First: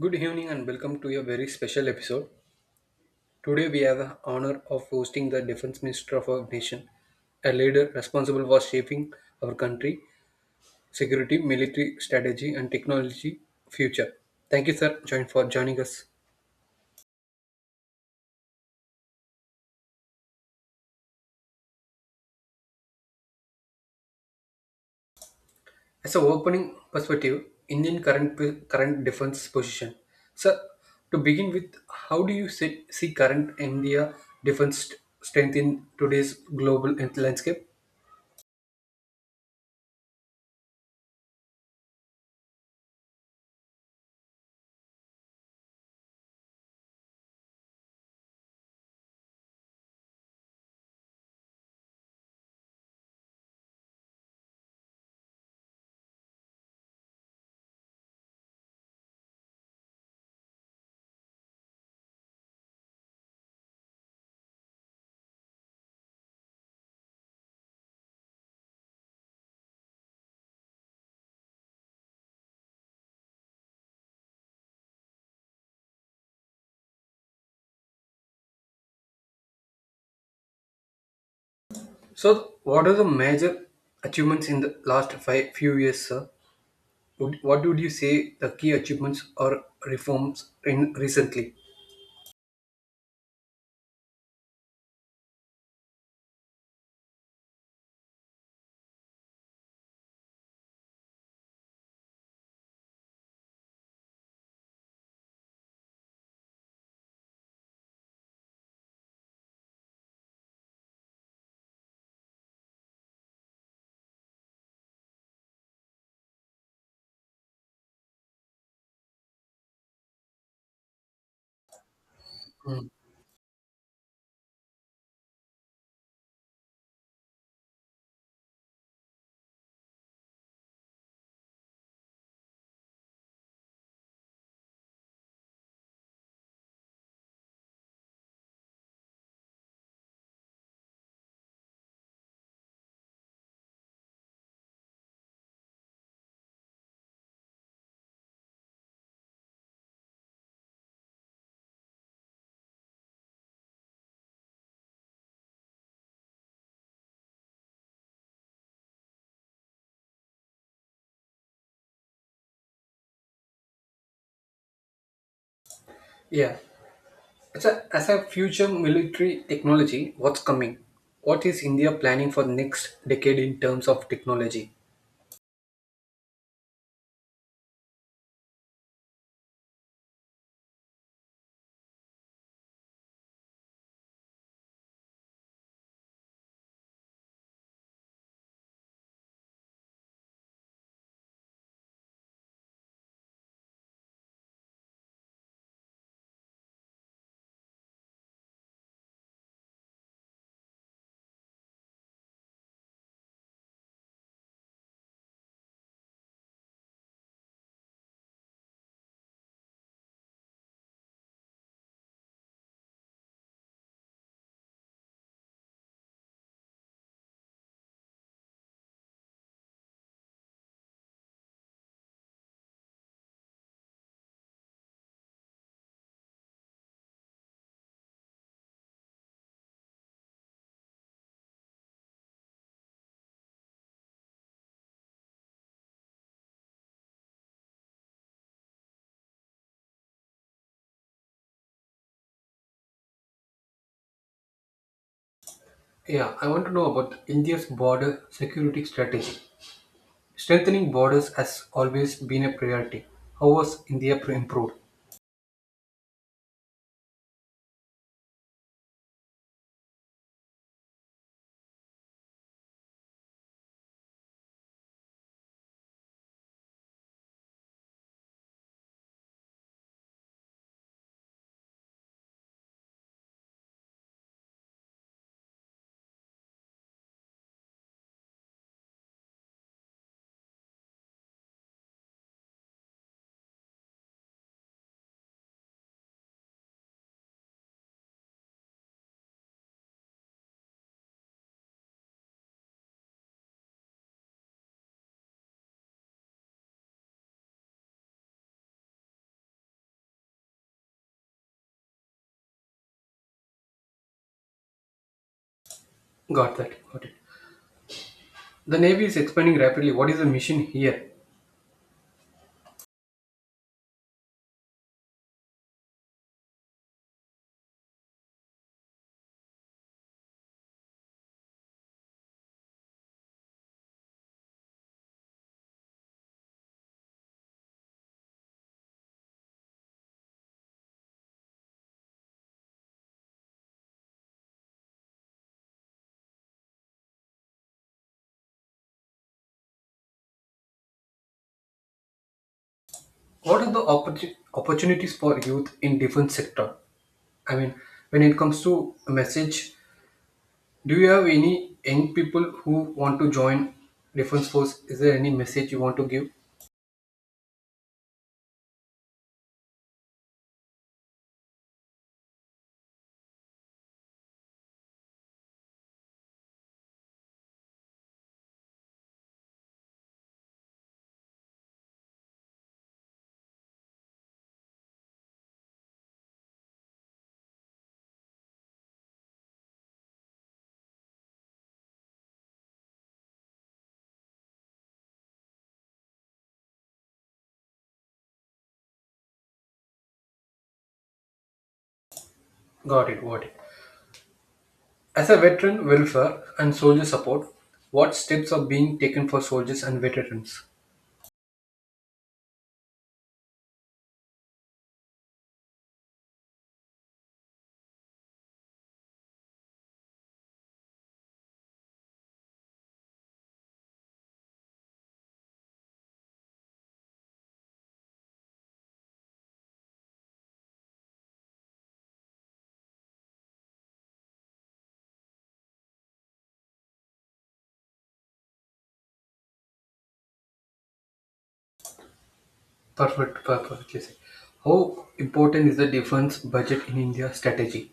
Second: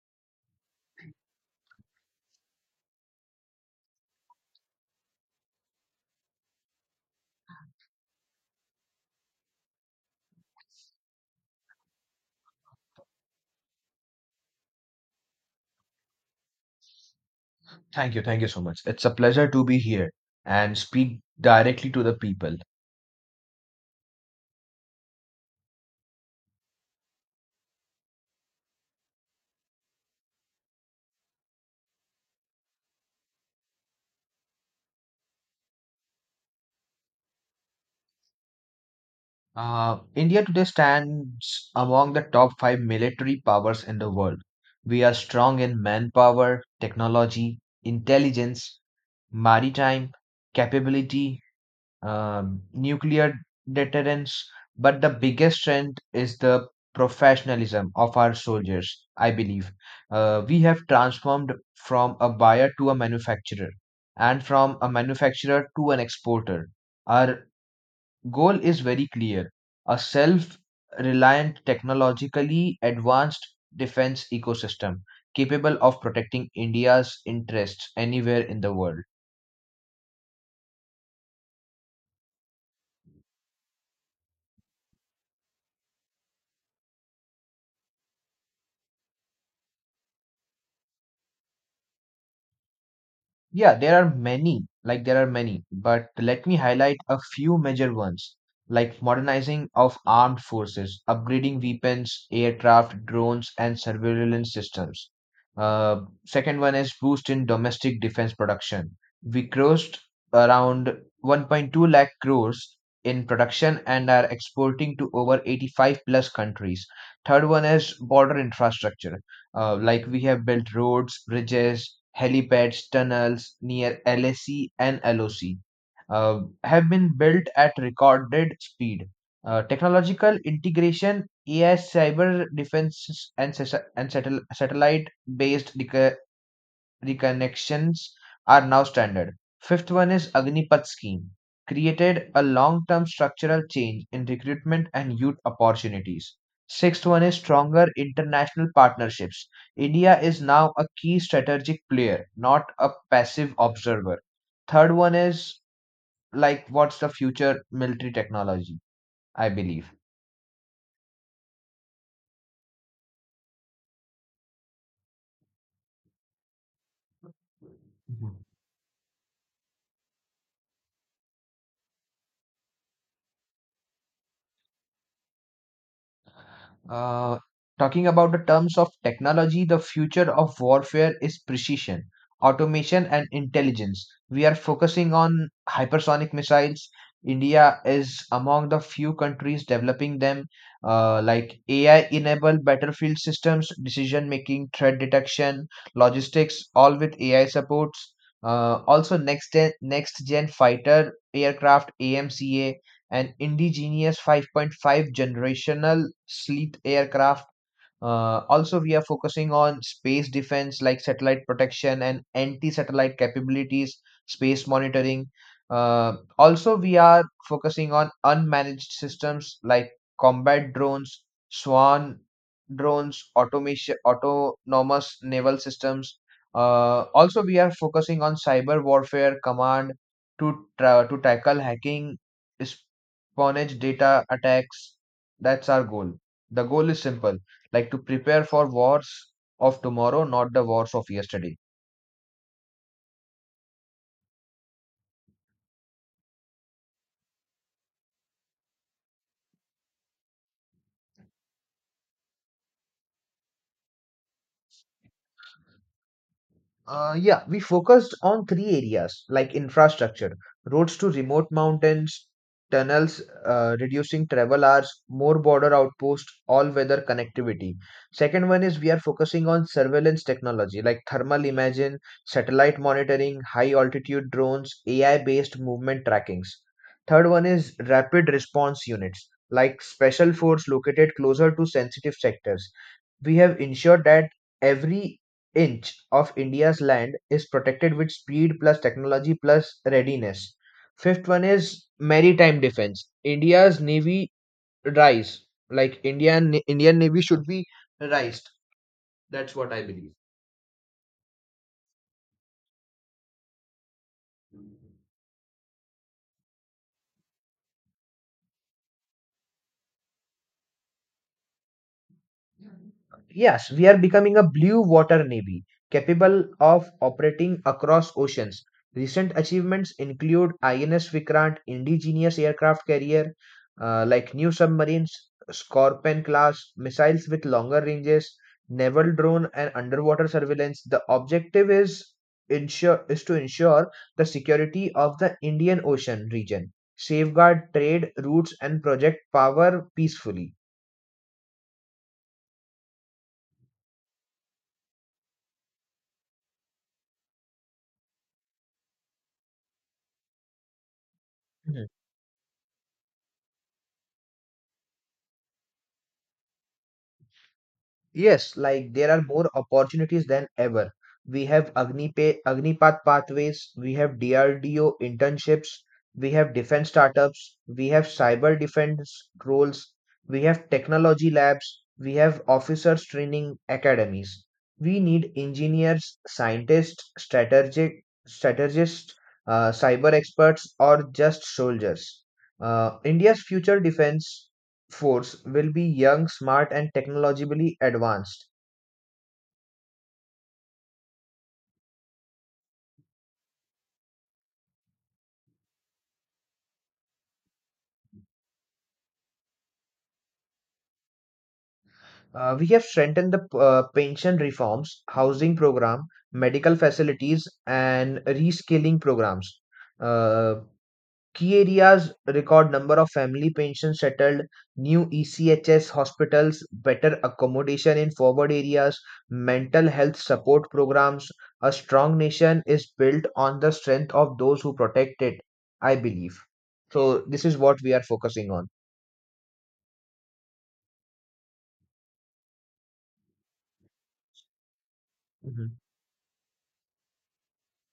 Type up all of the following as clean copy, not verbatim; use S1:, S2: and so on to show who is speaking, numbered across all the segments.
S1: Good evening and welcome to a very special episode. Today we have the honor of hosting the defense minister of our nation, a leader responsible for shaping our country, security, military strategy and technology future. Thank you sir join for joining us.
S2: Thank you. Thank you so much. It's a pleasure to be here and speak directly to the people.
S1: As an opening perspective, Indian current defense position. Sir, to begin with, how do you see current India defense strength in today's global landscape?
S2: India today stands among the top five military powers in the world. We are strong in manpower, technology, intelligence, maritime capability, nuclear deterrence, but the biggest strength is the professionalism of our soldiers, I believe. We have transformed from a buyer to a manufacturer and from a manufacturer to an exporter. Our goal is very clear, a self reliant, technologically advanced defense ecosystem capable of protecting India's interests anywhere in the world.
S1: So, what are the major achievements in the last five few years, sir? What would you say the key achievements or reforms in recently?
S2: Yeah, there are many, but let me highlight a few major ones, like modernizing of armed forces, upgrading weapons, aircraft, drones, and surveillance systems. Uh, Second one is boost in domestic defense production. We crossed around 1.2 lakh crores in production and are exporting to over 85 plus countries. Third one is border infrastructure. Like we have built roads, bridges, helipads,
S1: Mm.
S2: tunnels near LSE and LOC have been built at recorded speed. Technological integration, AI, cyber defense, and, satellite based reconnections are now standard. Fifth one is Agnipath scheme, created a long-term structural change in recruitment and youth opportunities. Sixth one is stronger international partnerships. India is now a key strategic player, not a passive observer. Third one is like what's the future military technology, I believe.
S1: Yeah. As a future military technology, what's coming? What is India planning for the next decade in terms of technology?
S2: Uh, Talking about the terms of technology, the future of warfare is precision, automation, and intelligence. We are focusing on hypersonic missiles. India is among the few countries developing them, like AI enabled battlefield systems, decision making, threat detection, logistics, all with AI supports. Also, next gen fighter aircraft AMCA, an indigenous 5.5 generational Sleet aircraft. Also, we are focusing on space defense like satellite protection and anti satellite capabilities, space monitoring. Also, we are focusing on unmanaged systems like combat drones, SWAN drones, automation, autonomous naval systems. Also, we are focusing on cyber warfare command to tackle hacking, espionage data attacks. That's our goal. The goal is simple, like to prepare for wars of tomorrow, not the wars of yesterday.
S1: Yeah, I want to know about India's border security strategy. Strengthening borders has always been a priority. How was India improved?
S2: Yeah, we focused on three areas like infrastructure, roads to remote mountains, tunnels, reducing travel hours, more border outposts, all weather connectivity. Second one is we are focusing on surveillance technology like thermal imaging, satellite monitoring, high altitude drones, AI based movement trackings. Third one is rapid response units like special force located closer to sensitive sectors. We have ensured that every inch of India's land is protected with speed plus technology plus readiness. Fifth one is maritime defense. India's navy rise, like Indian navy should be raised. That's what I believe.
S1: Got that. Got it. The Navy is expanding rapidly. What is the mission here?
S2: Yes, we are becoming a blue water navy capable of operating across oceans. Recent achievements include INS Vikrant, indigenous aircraft carrier, like new submarines, Scorpion class missiles with longer ranges, naval drone, and underwater surveillance. The objective is ensure is to ensure the security of the Indian Ocean region, safeguard trade routes, and project power peacefully.
S1: What are the opportunities for youth in defence sector? I mean, when it comes to a message, do you have any young people who want to join defense force? Is there any message you want to give?
S2: Yes, like there are more opportunities than ever. We have Agnipath pathways, we have DRDO internships, we have defense startups, we have cyber defense roles, we have technology labs, we have officers training academies. We need engineers, scientists, strategic strategists, cyber experts, or just soldiers. India's future defense force will be young, smart, and technologically advanced.
S1: Got it. Got it. As a veteran welfare and soldier support, what steps are being taken for soldiers and veterans?
S2: We have strengthened the pension reforms, housing program, medical facilities, and reskilling programs. Uh, Key areas, record number of family pensions settled, new ECHS hospitals, better accommodation in forward areas, mental health support programs. A strong nation is built on the strength of those who protect it, I believe. So, this is what we are focusing on.
S1: Perfect. Perfect. How
S2: Mhm.
S1: important is the defense budget in India strategy?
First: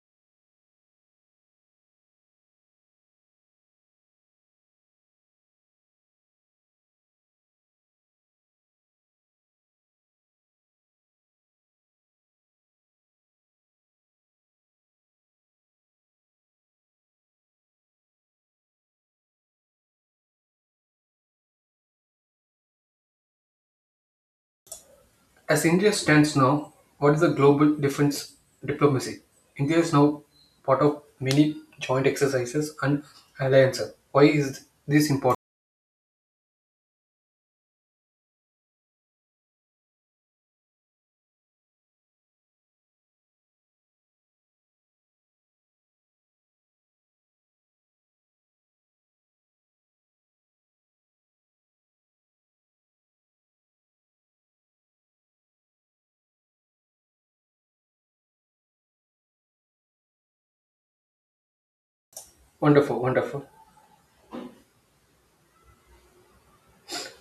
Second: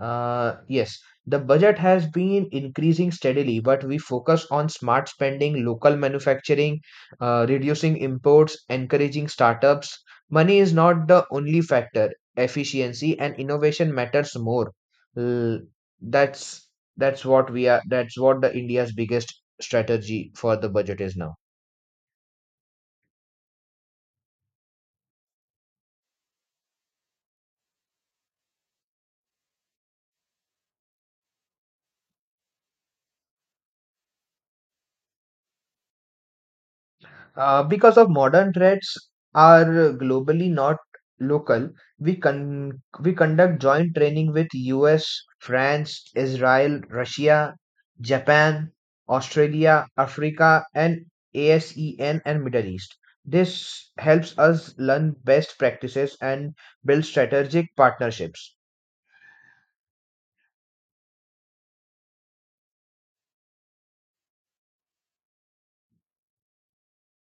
S2: Yes, the budget has been increasing steadily, but we focus on smart spending, local manufacturing, reducing imports, encouraging startups. Money is not the only factor. Efficiency and innovation matters more. L- that's that's what we are. That's what the India's biggest strategy for the budget is now.
S1: As India stands now, what is the global defense diplomacy? India is now part of many joint exercises and alliances. Why is this important?
S2: Because of modern threats are globally not local, we conduct joint training with US, France, Israel, Russia, Japan, Australia, Africa, and ASEAN and Middle East. This helps us learn best practices and build strategic partnerships.
S1: Wonderful, wonderful.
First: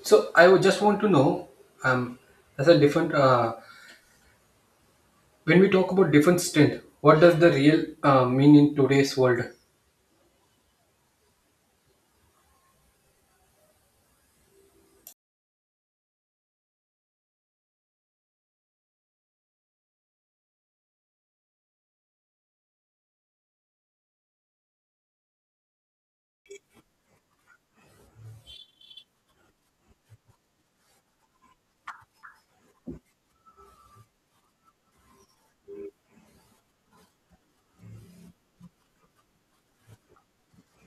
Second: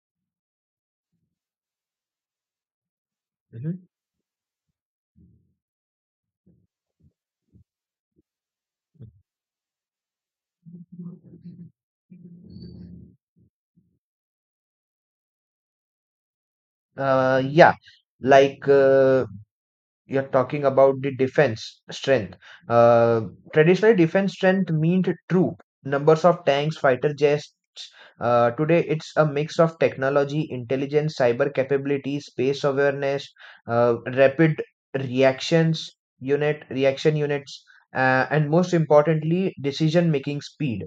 S1: So I would just want to know, um, as a different, uh,
S2: Mhm.
S1: when we talk about defense strength, what does the real mean in today's world?
S2: Uh, yeah, like uh, you're talking about the defense strength. Uh, Traditionally, defense strength meant troop, numbers of tanks, fighter jets. Today, it's a mix of technology, intelligence, cyber capabilities, space awareness, uh, rapid reactions reaction units, and most importantly, decision making speed.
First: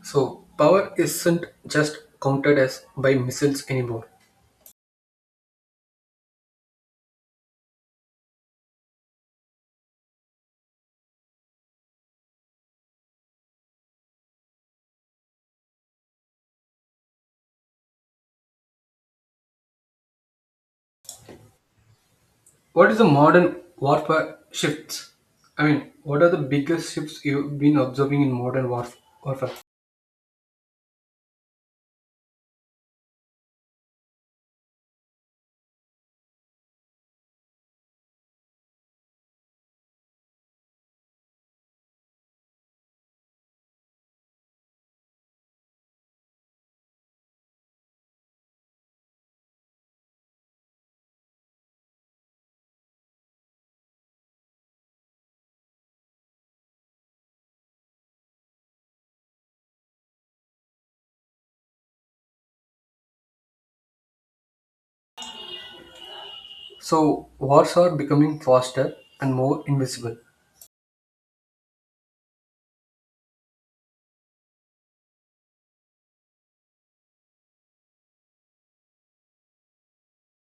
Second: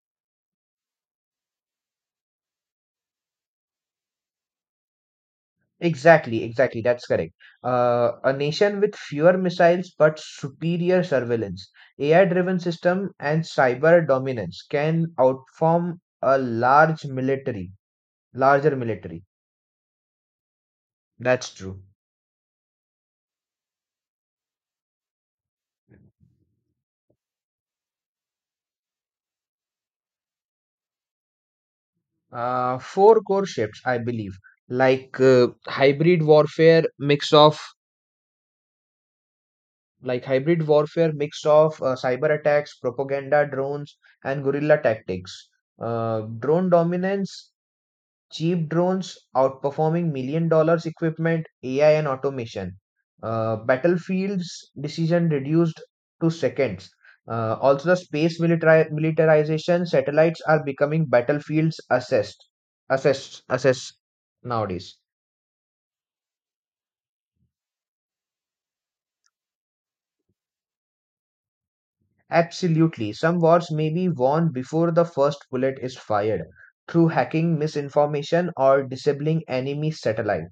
S1: So power isn't just counted as by missiles anymore.
S2: Exactly, exactly. That's correct. A nation with fewer missiles but superior surveillance, AI-driven system, and cyber dominance can outform a large military, larger military. That's true.
S1: What is the modern warfare shifts? I mean, what are the biggest shifts you've been observing in modern warfare?
S2: Four core shifts, I believe, like uh, hybrid warfare, mix of like hybrid warfare, mix of cyber attacks, propaganda, drones, and guerrilla tactics. Drone dominance, cheap drones outperforming million dollars equipment, AI and automation. Battlefield's decision reduced to seconds. Also, the militarization, satellites are becoming battlefields assessed nowadays.
S1: So, wars are becoming faster and more invisible.
S2: Absolutely, some wars may be won before the first bullet is fired through hacking, misinformation, or disabling enemy satellite.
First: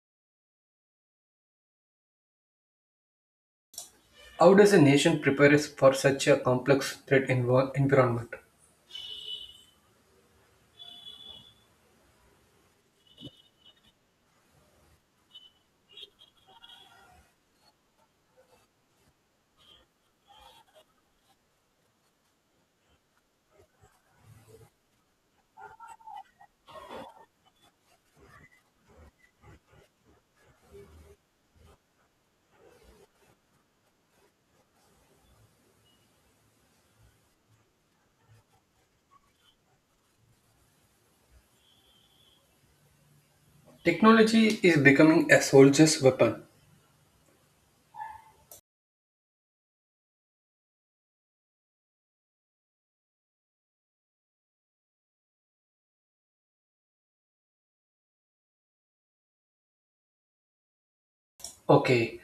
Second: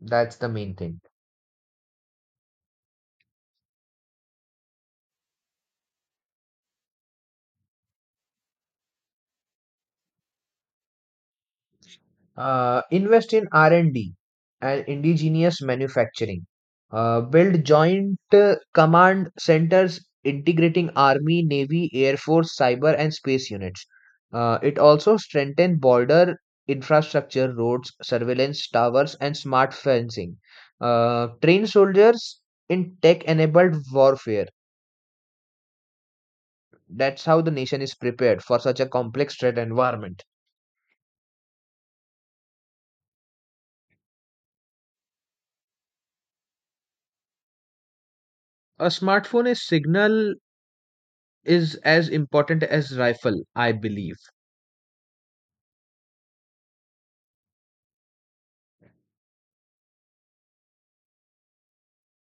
S2: That's the main thing.
S1: How does a nation prepare us for such a complex threat environment?
S2: Invest in R&D and D and indigenous manufacturing. Build joint command centers integrating Army, Navy, Air Force, cyber, and space units. It also strengthen border infrastructure, roads, surveillance towers, and smart fencing. Train soldiers in tech-enabled warfare. That's how the nation is prepared for such a complex threat environment.
S1: Technology is becoming a soldier's weapon.
S2: A smartphone is signal is as important as rifle, I believe.
S1: Okay,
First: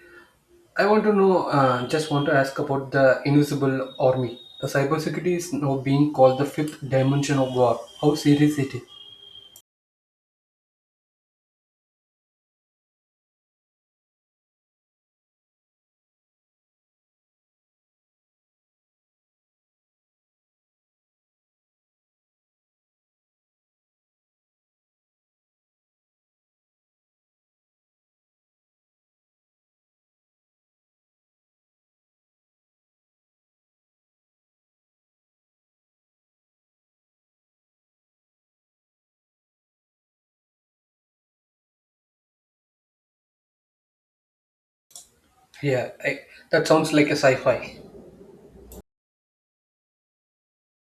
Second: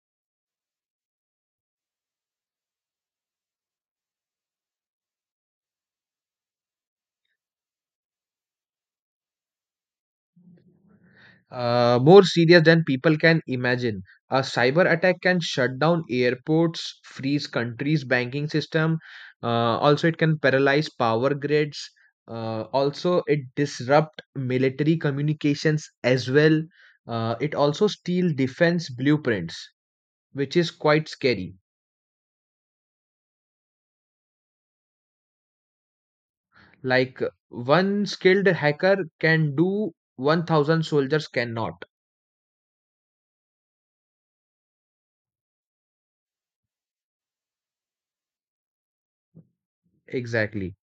S1: I want to know, just want to ask about the invisible army. The cybersecurity is now being called the fifth dimension of war. How serious it is?
S2: More serious than people can imagine. A cyber attack can shut down airports, freeze countries' banking system. Also, it can paralyze power grids. Also, it disrupt military communications as well. It also steal defense blueprints, which is quite scary. Like one skilled hacker can do 1,000 soldiers cannot.
S1: Yeah, that sounds like a sci fi.
S2: Exactly.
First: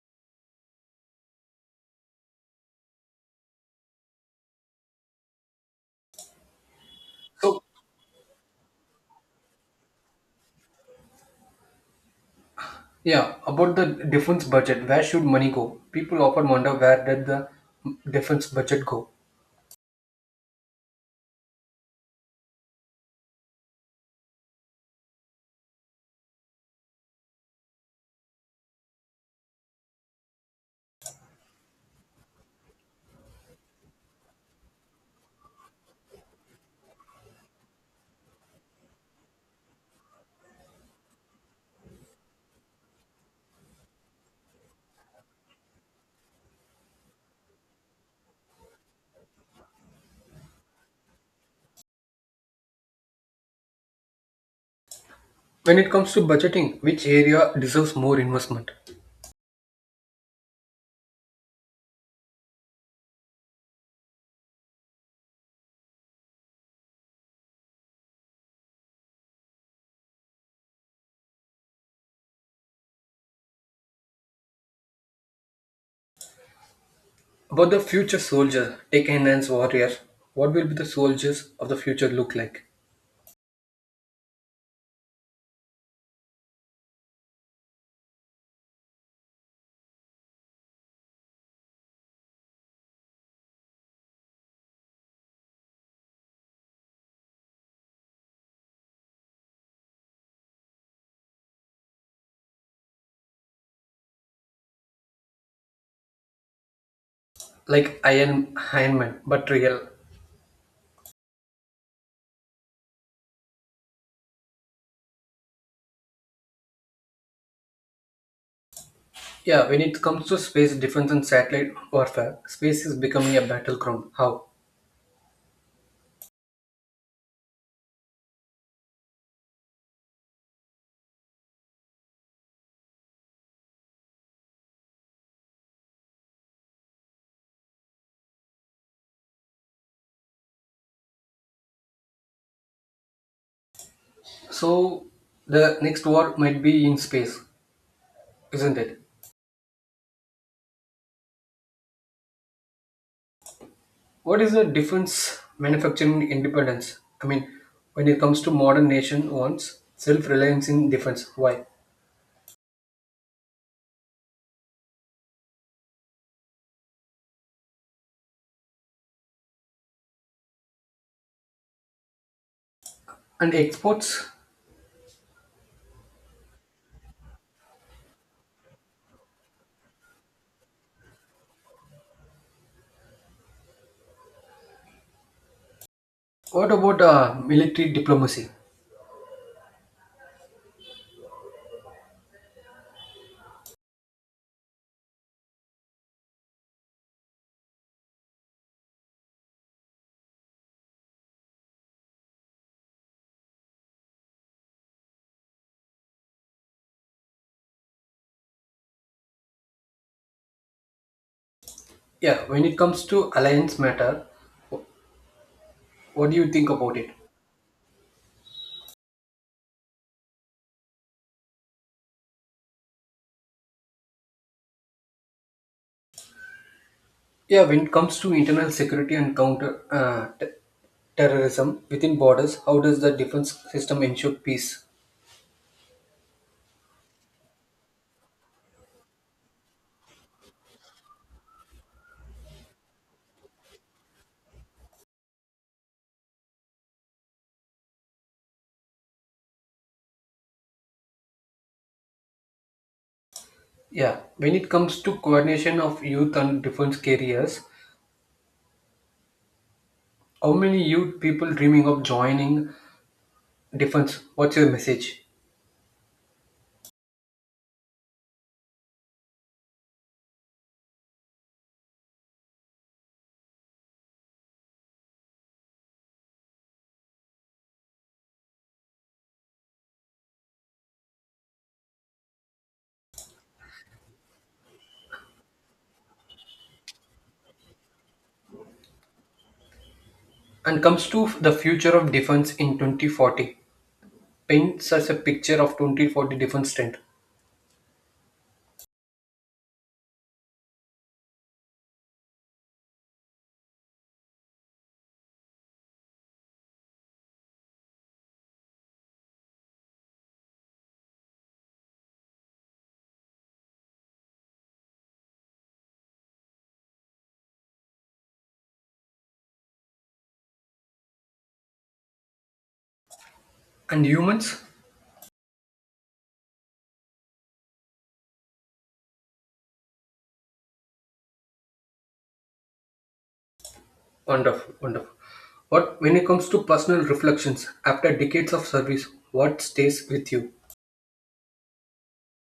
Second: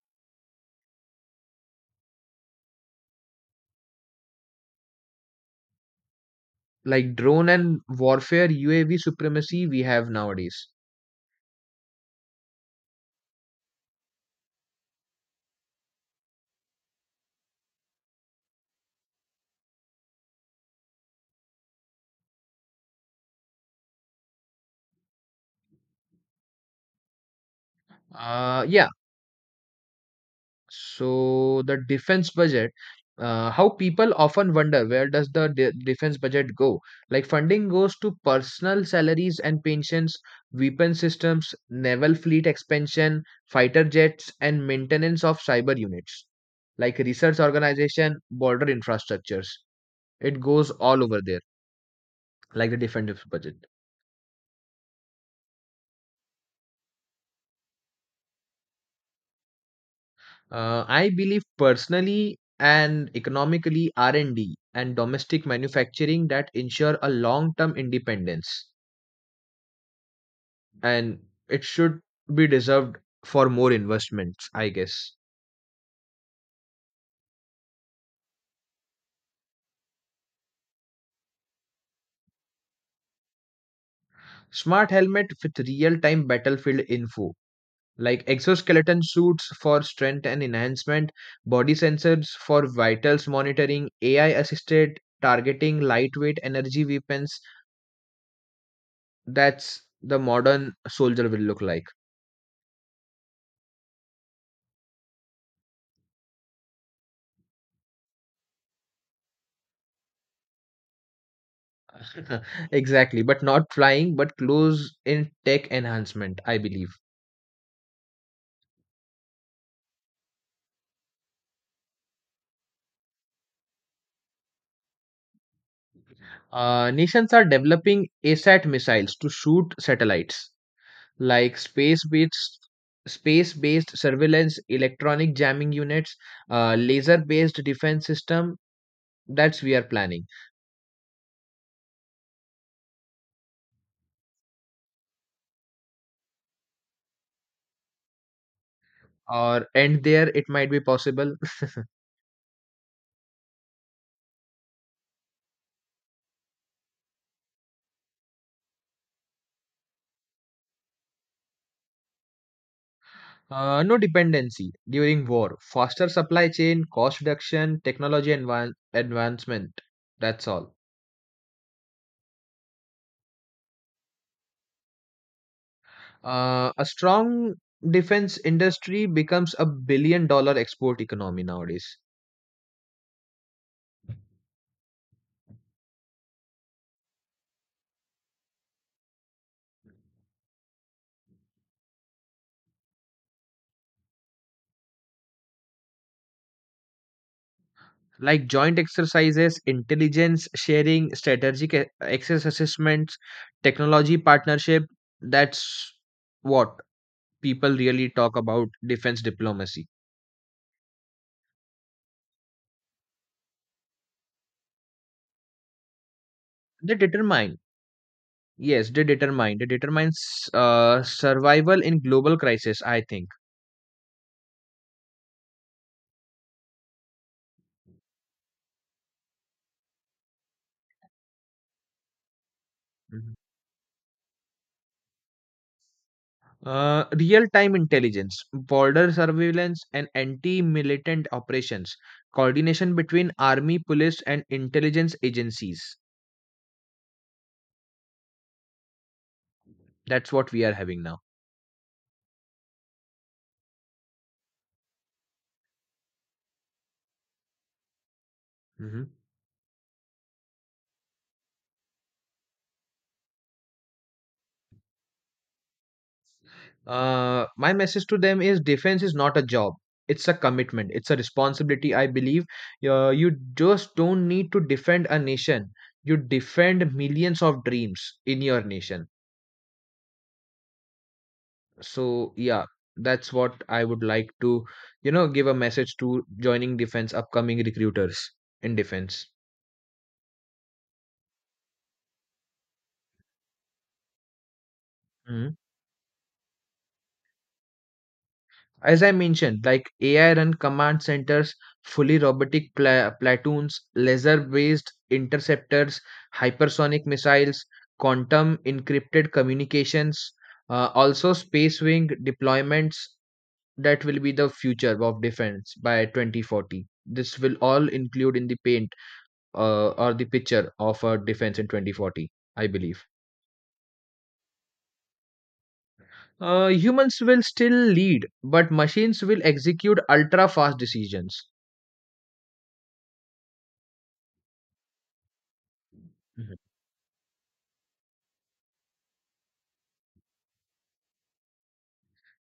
S2: Like drone
S1: So,
S2: and warfare UAV supremacy we have nowadays.
S1: yeah, about the defense budget, where should money go? People often wonder where did the defense budget go?
S2: Yeah, so the defense budget. How people often wonder where does the defense budget go? Like funding goes to personal salaries and pensions, weapon systems, naval fleet expansion, fighter jets, and maintenance of cyber units, like research organization, border infrastructures. It goes all over there, like the defense budget.
S1: When it comes to budgeting, which area deserves more investment?
S2: I believe personally and economically R&D and D and domestic manufacturing that ensure a long-term independence and it should be deserved for more investments, I guess.
S1: About the future soldiers, take enhanced warriors, what will be the soldiers of the future look like?
S2: Smart helmet with real-time battlefield info, like exoskeleton suits for strength and enhancement, body sensors for vitals monitoring, AI assisted targeting lightweight energy weapons. That's the modern soldier will look like.
S1: Like Iron Man, but real.
S2: Exactly, but not flying, but close in tech enhancement, I believe.
S1: Yeah, when it comes to space defense and satellite warfare, space is becoming a battleground. How?
S2: Nations are developing ASAT missiles to shoot satellites, like space-based surveillance, electronic jamming units, laser-based defense system. That's we are planning.
S1: So, the next war might be in space, isn't it?
S2: Or and there it might be possible.
S1: What is the difference manufacturing independence? I mean, when it comes to modern nation wants self-reliance in defense. Why?
S2: No dependency during war. Faster supply chain, cost reduction, advancement. That's all.
S1: And exports.
S2: A strong defense industry becomes a billion dollar export economy nowadays.
S1: What about military diplomacy?
S2: Like joint exercises, intelligence sharing, access assessments, technology partnership. That's what people really talk about defense diplomacy.
S1: Yeah, when it comes to alliance matter, what do you think
S2: They
S1: about it?
S2: determine, yes, they determine, They determines survival in global crisis, I think.
S1: Yeah, when it comes to internal security and counter terrorism within borders, how does the defense system ensure peace?
S2: Real-time intelligence, border surveillance, and anti-militant operations, coordination between army, police, and intelligence agencies. That's what we are having now.
S1: Yeah, when it comes to coordination of youth and defense careers,
S2: Mhm.
S1: how many youth people dreaming of joining Defense, what's your message?
S2: My message to them is defense is not a job. It's a commitment. It's a responsibility. I believe you just don't need to defend a nation. You defend millions of dreams in your nation. So yeah, that's what I would like to give a message to joining defense upcoming recruiters in defense.
S1: And comes to the future of defense in 2040. Paints us a
S2: Mhm.
S1: picture of 2040 defense strength.
S2: As I mentioned, like AI run command centers, fully robotic platoons, laser based interceptors, hypersonic missiles, quantum encrypted communications, also space wing deployments. That will be the future of defense by 2040. This will all include in the pay, or the picture of our defense in 2040, I believe.
S1: And humans?
S2: Humans will still lead, but machines will execute ultra fast decisions.
S1: Wonderful, wonderful. What when it comes
S2: Mhm.
S1: to personal reflections after decades of service, what stays with you?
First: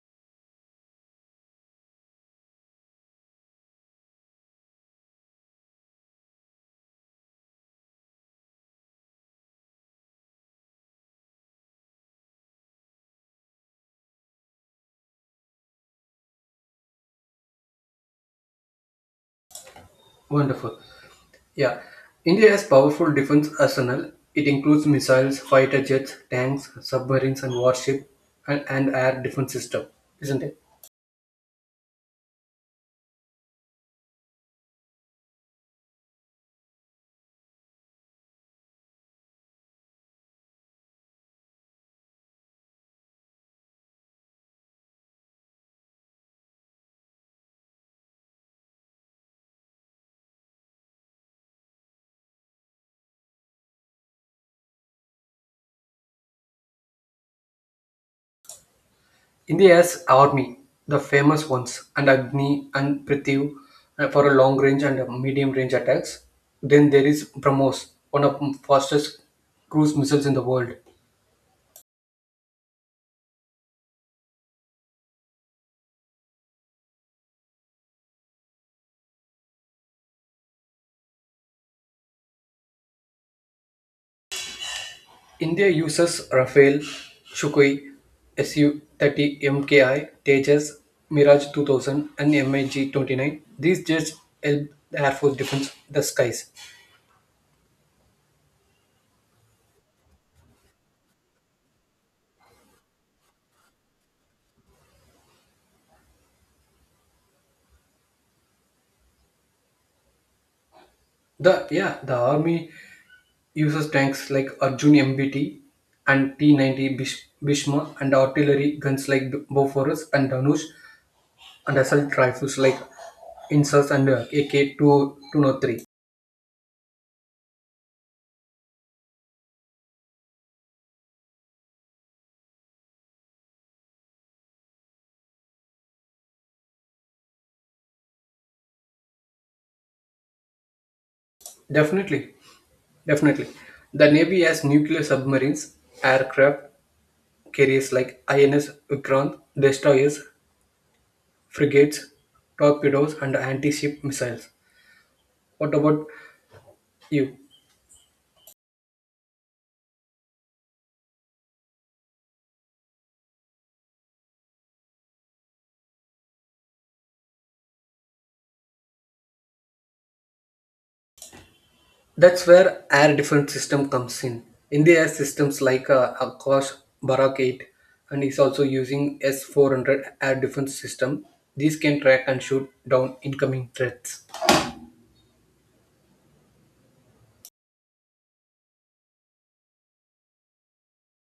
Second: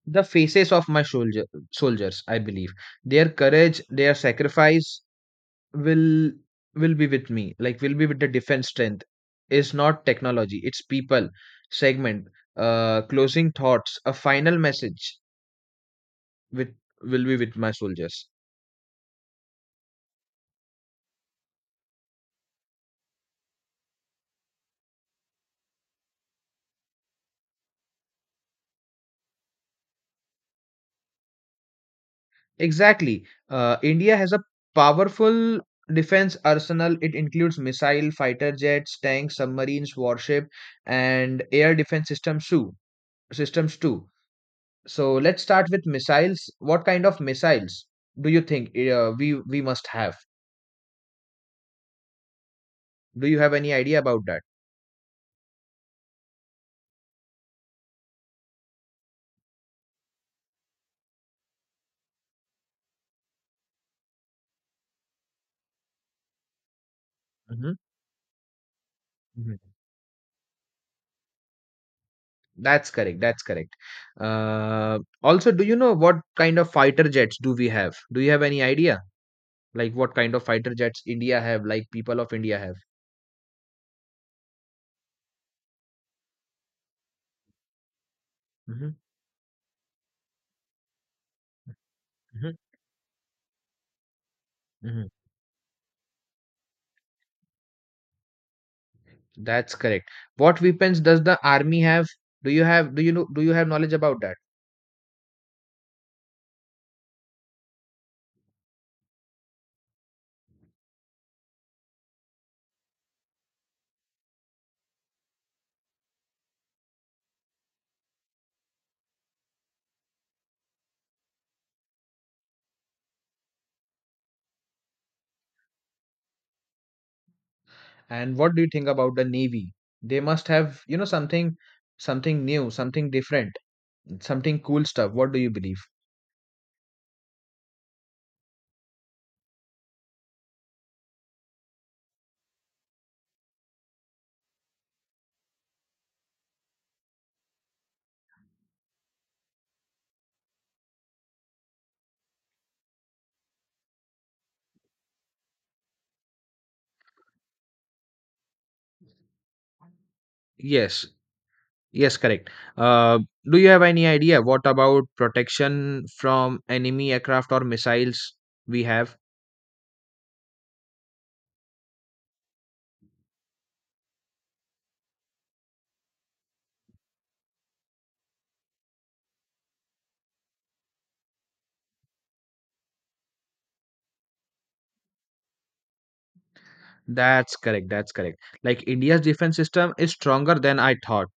S2: The faces of soldiers, I believe, their courage, their sacrifice will will be with me. Like will be with the defense strength. Is not technology. It's people. Segment. Closing thoughts. A final message with will be with my soldiers.
S1: Wonderful. Yeah. India has powerful defense arsenal. It includes missiles, fighter jets, tanks, submarines and warship and air defense system, isn't it?
S2: Exactly. India has a powerful defense arsenal. It includes missile, fighter jets, tanks, submarines, warship, and air defense Systems too. So let's start with missiles. What kind of missiles do you think we must have? Do you have any idea about that?
S1: India's army, the famous ones, and Agni and Prithvi for a long range and medium range attacks. Then there is
S2: Mhm,
S1: BrahMos, one of the fastest
S2: mhm.
S1: cruise missiles in the world.
S2: That's correct. That's correct. Also, do you know what kind of fighter jets do we have? Do you have any idea? Like what kind of fighter jets India have? Like people of India have?
S1: India uses Rafale, Sukhoi, Su
S2: Mhm.
S1: 30 MKI, Tejas, Mirage 2000, and
S2: Mhm,
S1: MiG 29. These jets help the
S2: mhm.
S1: Air Force defense the skies.
S2: That's correct. What weapons does the army have? Do you know do you have knowledge about that?
S1: The army uses tanks like Arjun MBT and T-90 Bhishma and artillery guns like Bofors and Danush and assault rifles like Insas and AK-203.
S2: And what do you think about the navy? They must have, something something new, something different, something cool stuff. What do you believe?
S1: Definitely, definitely. The Navy has nuclear submarines, aircraft carriers like INS Vikrant, destroyers, frigates, torpedoes, and anti-ship missiles. What about you?
S2: Yes. Yes, correct. Uh, do you have any idea what about protection from enemy aircraft or missiles we have?
S1: That's where air defense system comes in. In the air systems like Akash Barak 8 and is also using S-400 air defense system. These can track and shoot down incoming threats.
S2: That's correct. That's correct. Like India's defense system is stronger than I thought.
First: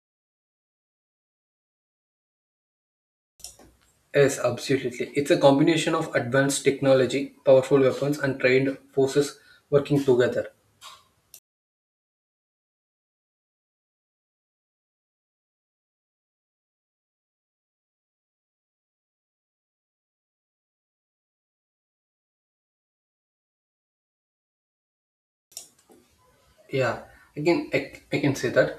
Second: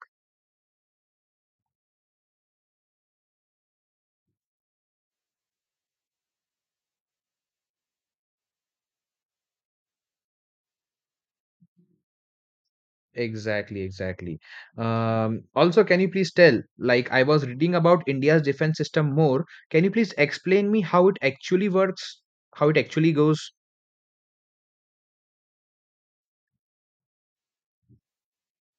S1: Yes, absolutely. It's a combination of advanced technology, powerful weapons, and trained forces working together.
S2: Exactly, exactly. Also, can you please tell, like I was reading about India's defense system more. Can you please explain me how it actually works, how it actually goes?
S1: Yeah, again, I can say that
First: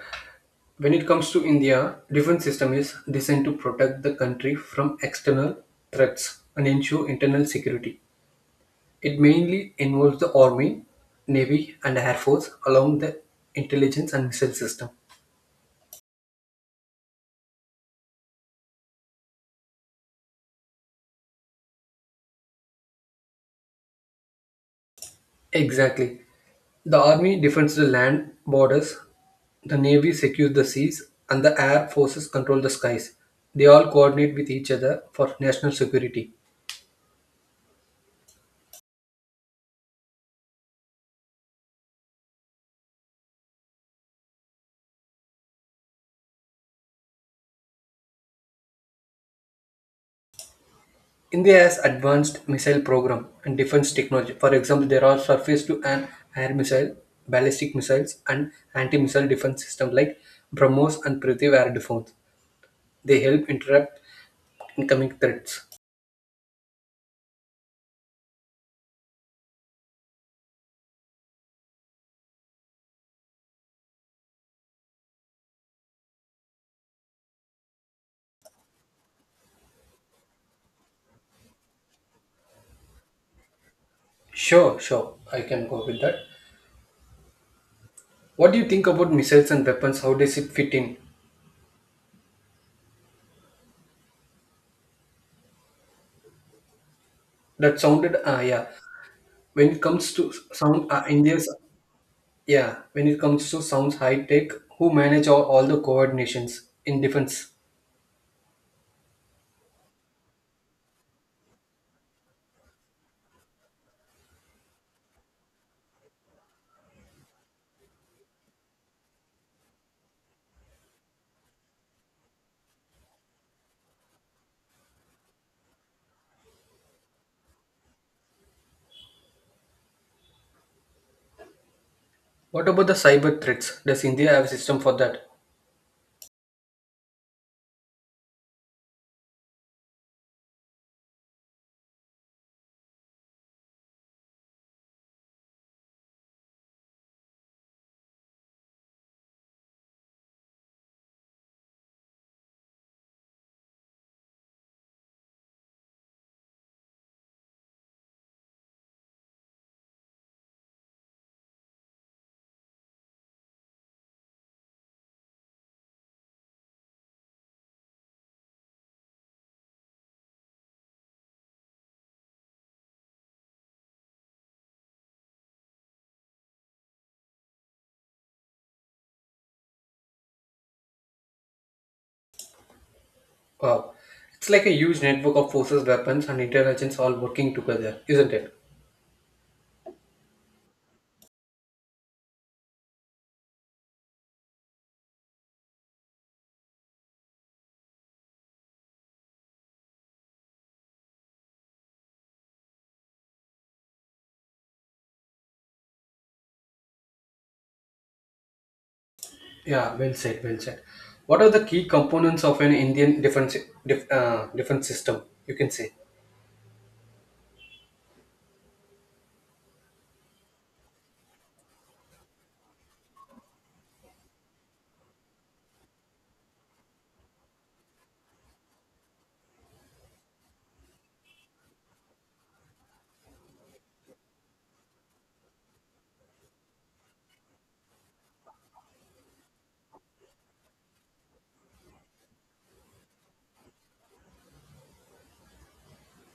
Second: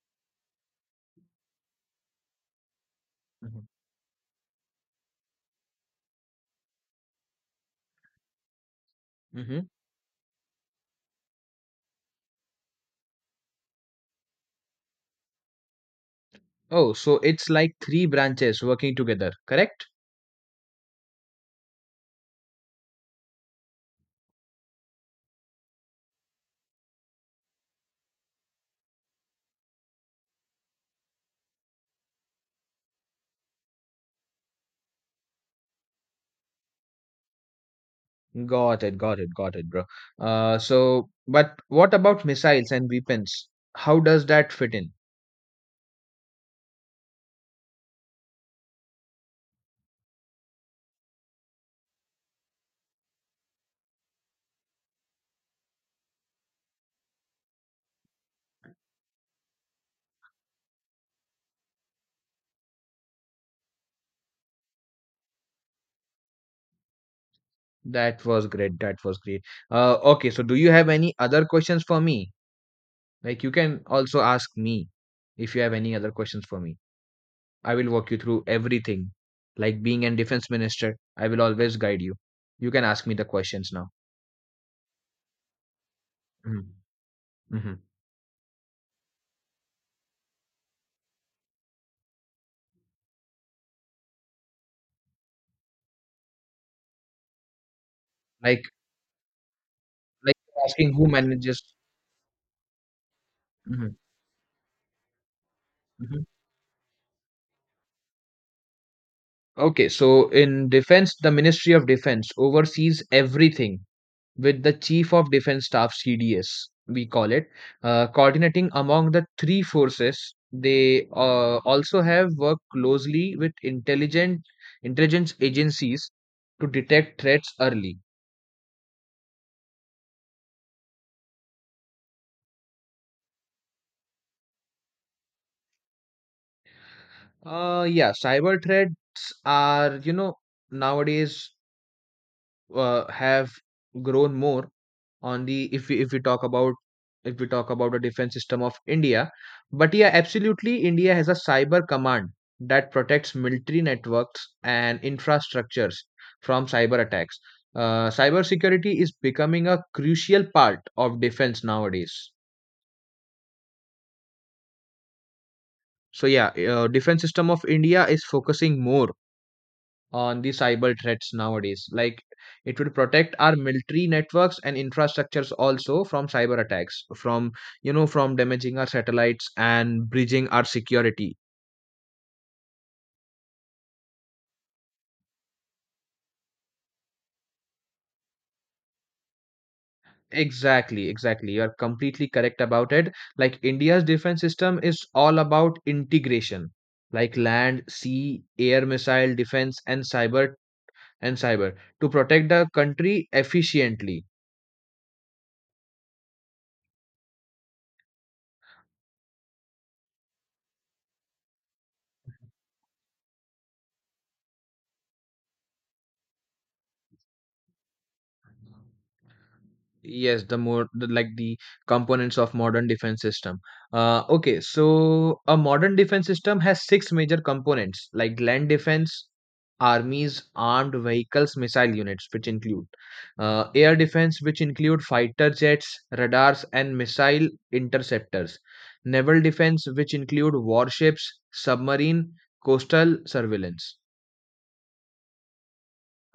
S1: when it comes to India, defense system is designed to protect the country from external threats and ensure internal security. It
S2: Mm-hmm.
S1: mainly involves the Army, Navy, and Air Force, along the intelligence and missile system.
S2: Oh, so it's like three branches working together, correct?
S1: Exactly. The Army defends the land borders, the Navy secures the seas, and the Air Forces control the skies. They all coordinate with each other for national security.
S2: Got it, got it, got it, bro. So, but what about missiles and weapons? How does that fit in?
S1: India has advanced missile program and defense technology. For example, there are surface to an air missile, ballistic missiles, and anti-missile defense system like BrahMos and Prithvi air defense. They help interrupt incoming threats.
S2: That was great. That was great. Okay, so do you have any other questions for me? Like you can also ask me if you have any other questions for me. I will walk you through everything. Like being a defense minister, I will always guide you. You can ask me the questions now.
S1: Sure, sure, I can go with that.
S2: Mm-hmm. Hmm.
S1: What do you think about missiles and weapons? How does it fit in? That sounded, ah
S2: Like
S1: yeah. When it comes to
S2: like
S1: sound,
S2: asking who manages.
S1: Yeah. When it comes to
S2: Mhm,
S1: sounds high tech, who manage all the
S2: mhm.
S1: coordinations in defense?
S2: Okay, so in defense, the Ministry of Defense oversees everything with the Chief of Defense Staff CDS, we call it, coordinating among the three forces. They also have worked closely with intelligent intelligence agencies to detect threats early.
S1: What about the cyber threats? Does India have a system for that?
S2: Yeah, cyber threats are nowadays have grown more, on the if we talk about if we talk about the defense system of India. But yeah, absolutely, India has a cyber command that protects military networks and infrastructures from cyber attacks. Cyber security is becoming a crucial part of defense nowadays. So yeah, defense system of India is focusing more on the cyber threats nowadays. Like it would protect our military networks and infrastructures also from cyber attacks, from from damaging our satellites and bridging our security.
S1: Wow, it's like a huge network of forces, weapons, and intelligence all working together, isn't it?
S2: Exactly, exactly. You are completely correct about it. Like India's defense system is all about integration, like land, sea, air missile defense and cyber to protect the country efficiently.
S1: Yeah, well said. What are the key components of an Indian defense defense system? You can say.
S2: Yes, the more the, like the components of modern defense system. Okay, so a modern defense system has six major components like land defense, armies, armed vehicles, missile units which include, air defense which include fighter jets, radars and missile interceptors, naval defense which include warships, submarine, coastal surveillance.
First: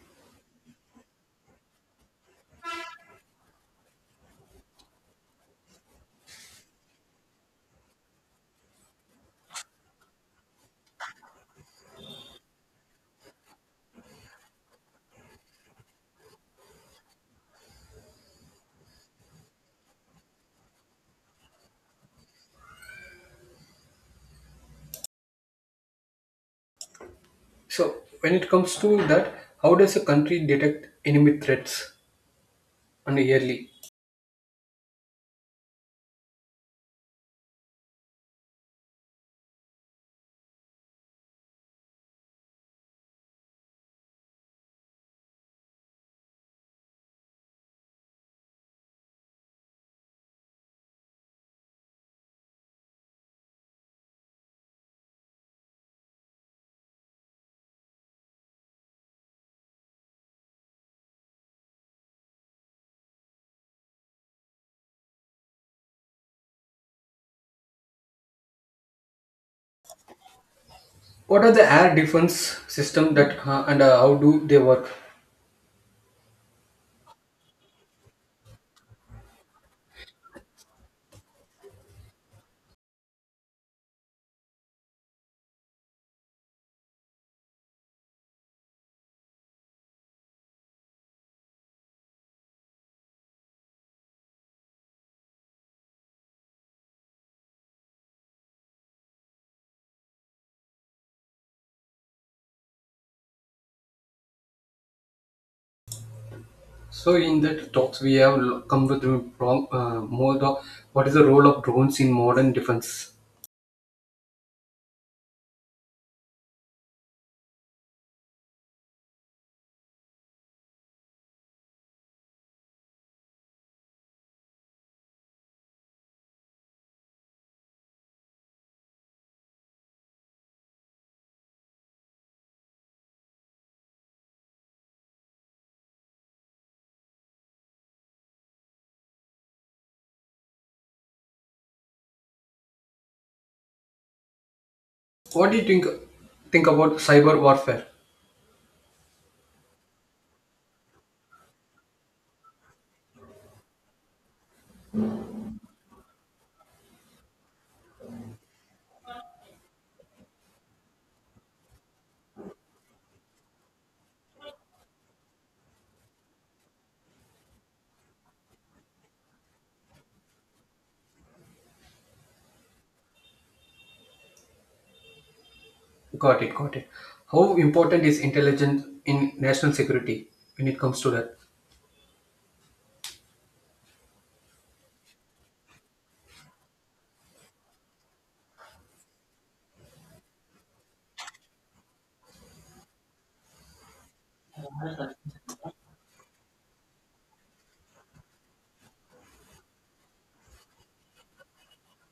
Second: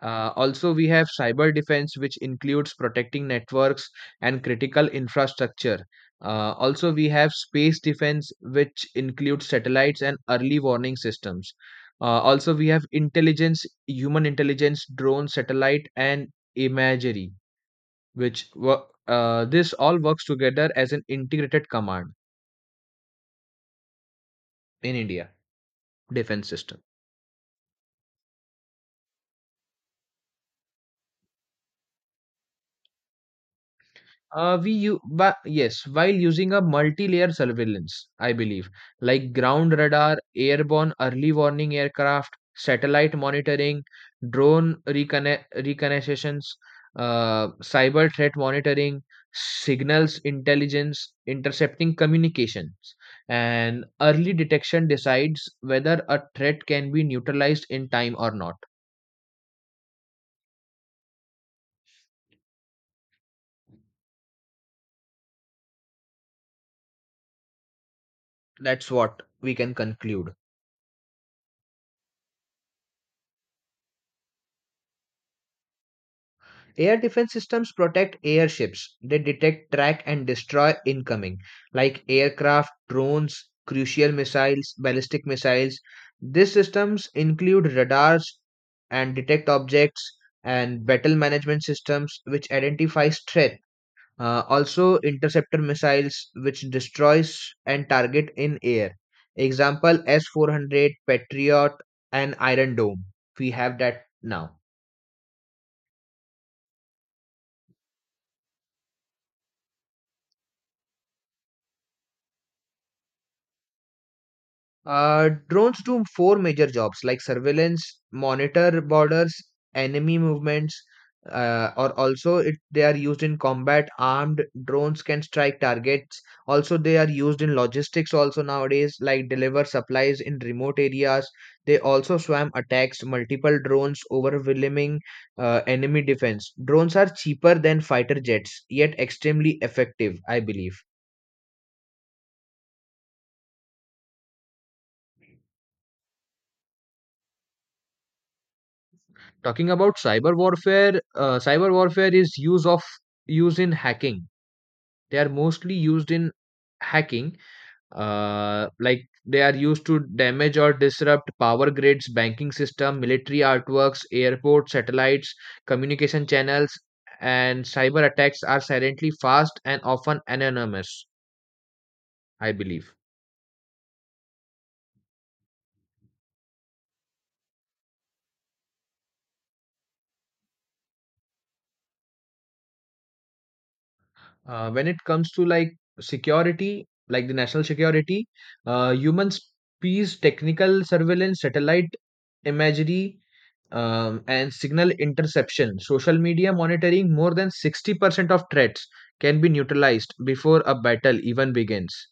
S2: Also, we have cyber defense, which includes protecting networks and critical infrastructure. Also, we have space defense, which includes satellites and early warning systems. Also, we have intelligence, human intelligence, drone, satellite, and imagery, which this all works together as an integrated command in India defense system.
S1: So when it comes to that, how does a country detect enemy threats on a yearly?
S2: We you But yes, while using a multi-layer surveillance, I believe, like ground radar, airborne early warning aircraft, satellite monitoring, drone reconna reconnaissance, cyber threat monitoring, signals intelligence, intercepting communications, and early detection decides whether a threat can be neutralized in time or not. That's what we can conclude.
S1: What are the air defense system that and how do they work?
S2: Air defense systems protect airships. They detect, track, and destroy incoming, like aircraft, drones, crucial missiles, ballistic missiles. These systems include radars and detect objects and battle management systems which identify threat. Also, interceptor missiles which destroys and target in air. Example S 400, Patriot, and Iron Dome. We have that now.
S1: So in that talks we have lo- come with the wrong, more the what is the role of drones in modern defense?
S2: Drones do four major jobs like surveillance, monitor borders, enemy movements, or also they are used in combat. Armed drones can strike targets. Also, they are used in logistics also nowadays, like deliver supplies in remote areas. They also swarm attacks multiple drones overwhelming enemy defense. Drones are cheaper than fighter jets, yet extremely effective, I believe.
S1: What do you think about cyber warfare?
S2: Talking about cyber warfare is use in hacking. They are mostly used in hacking, like they are used to damage or disrupt power grids, banking system, military artworks, airports, satellites, communication channels, and cyber attacks are silently fast and often anonymous. I believe.
S1: Got it, got it. How important is intelligence in national security when it comes to that?
S2: When it comes to like security, like the national security, human species, technical surveillance, satellite imagery, and signal interception, social media monitoring, more than 60% of threats can be neutralized before a battle even begins.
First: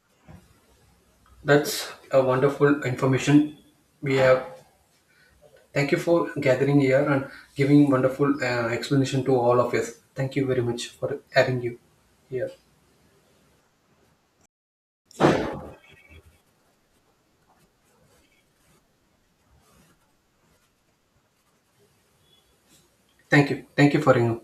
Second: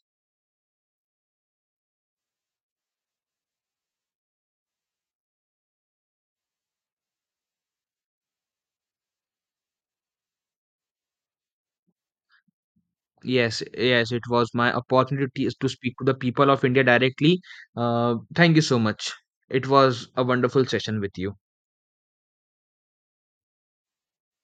S1: That's a wonderful information we have. Thank you for gathering here and giving wonderful explanation to all of us. Thank you very much for having you here.
S2: Yes, yes, it was my opportunity to speak to the people of India directly. Thank you so much. It was a wonderful session with you.
S1: Thank you. Thank you for having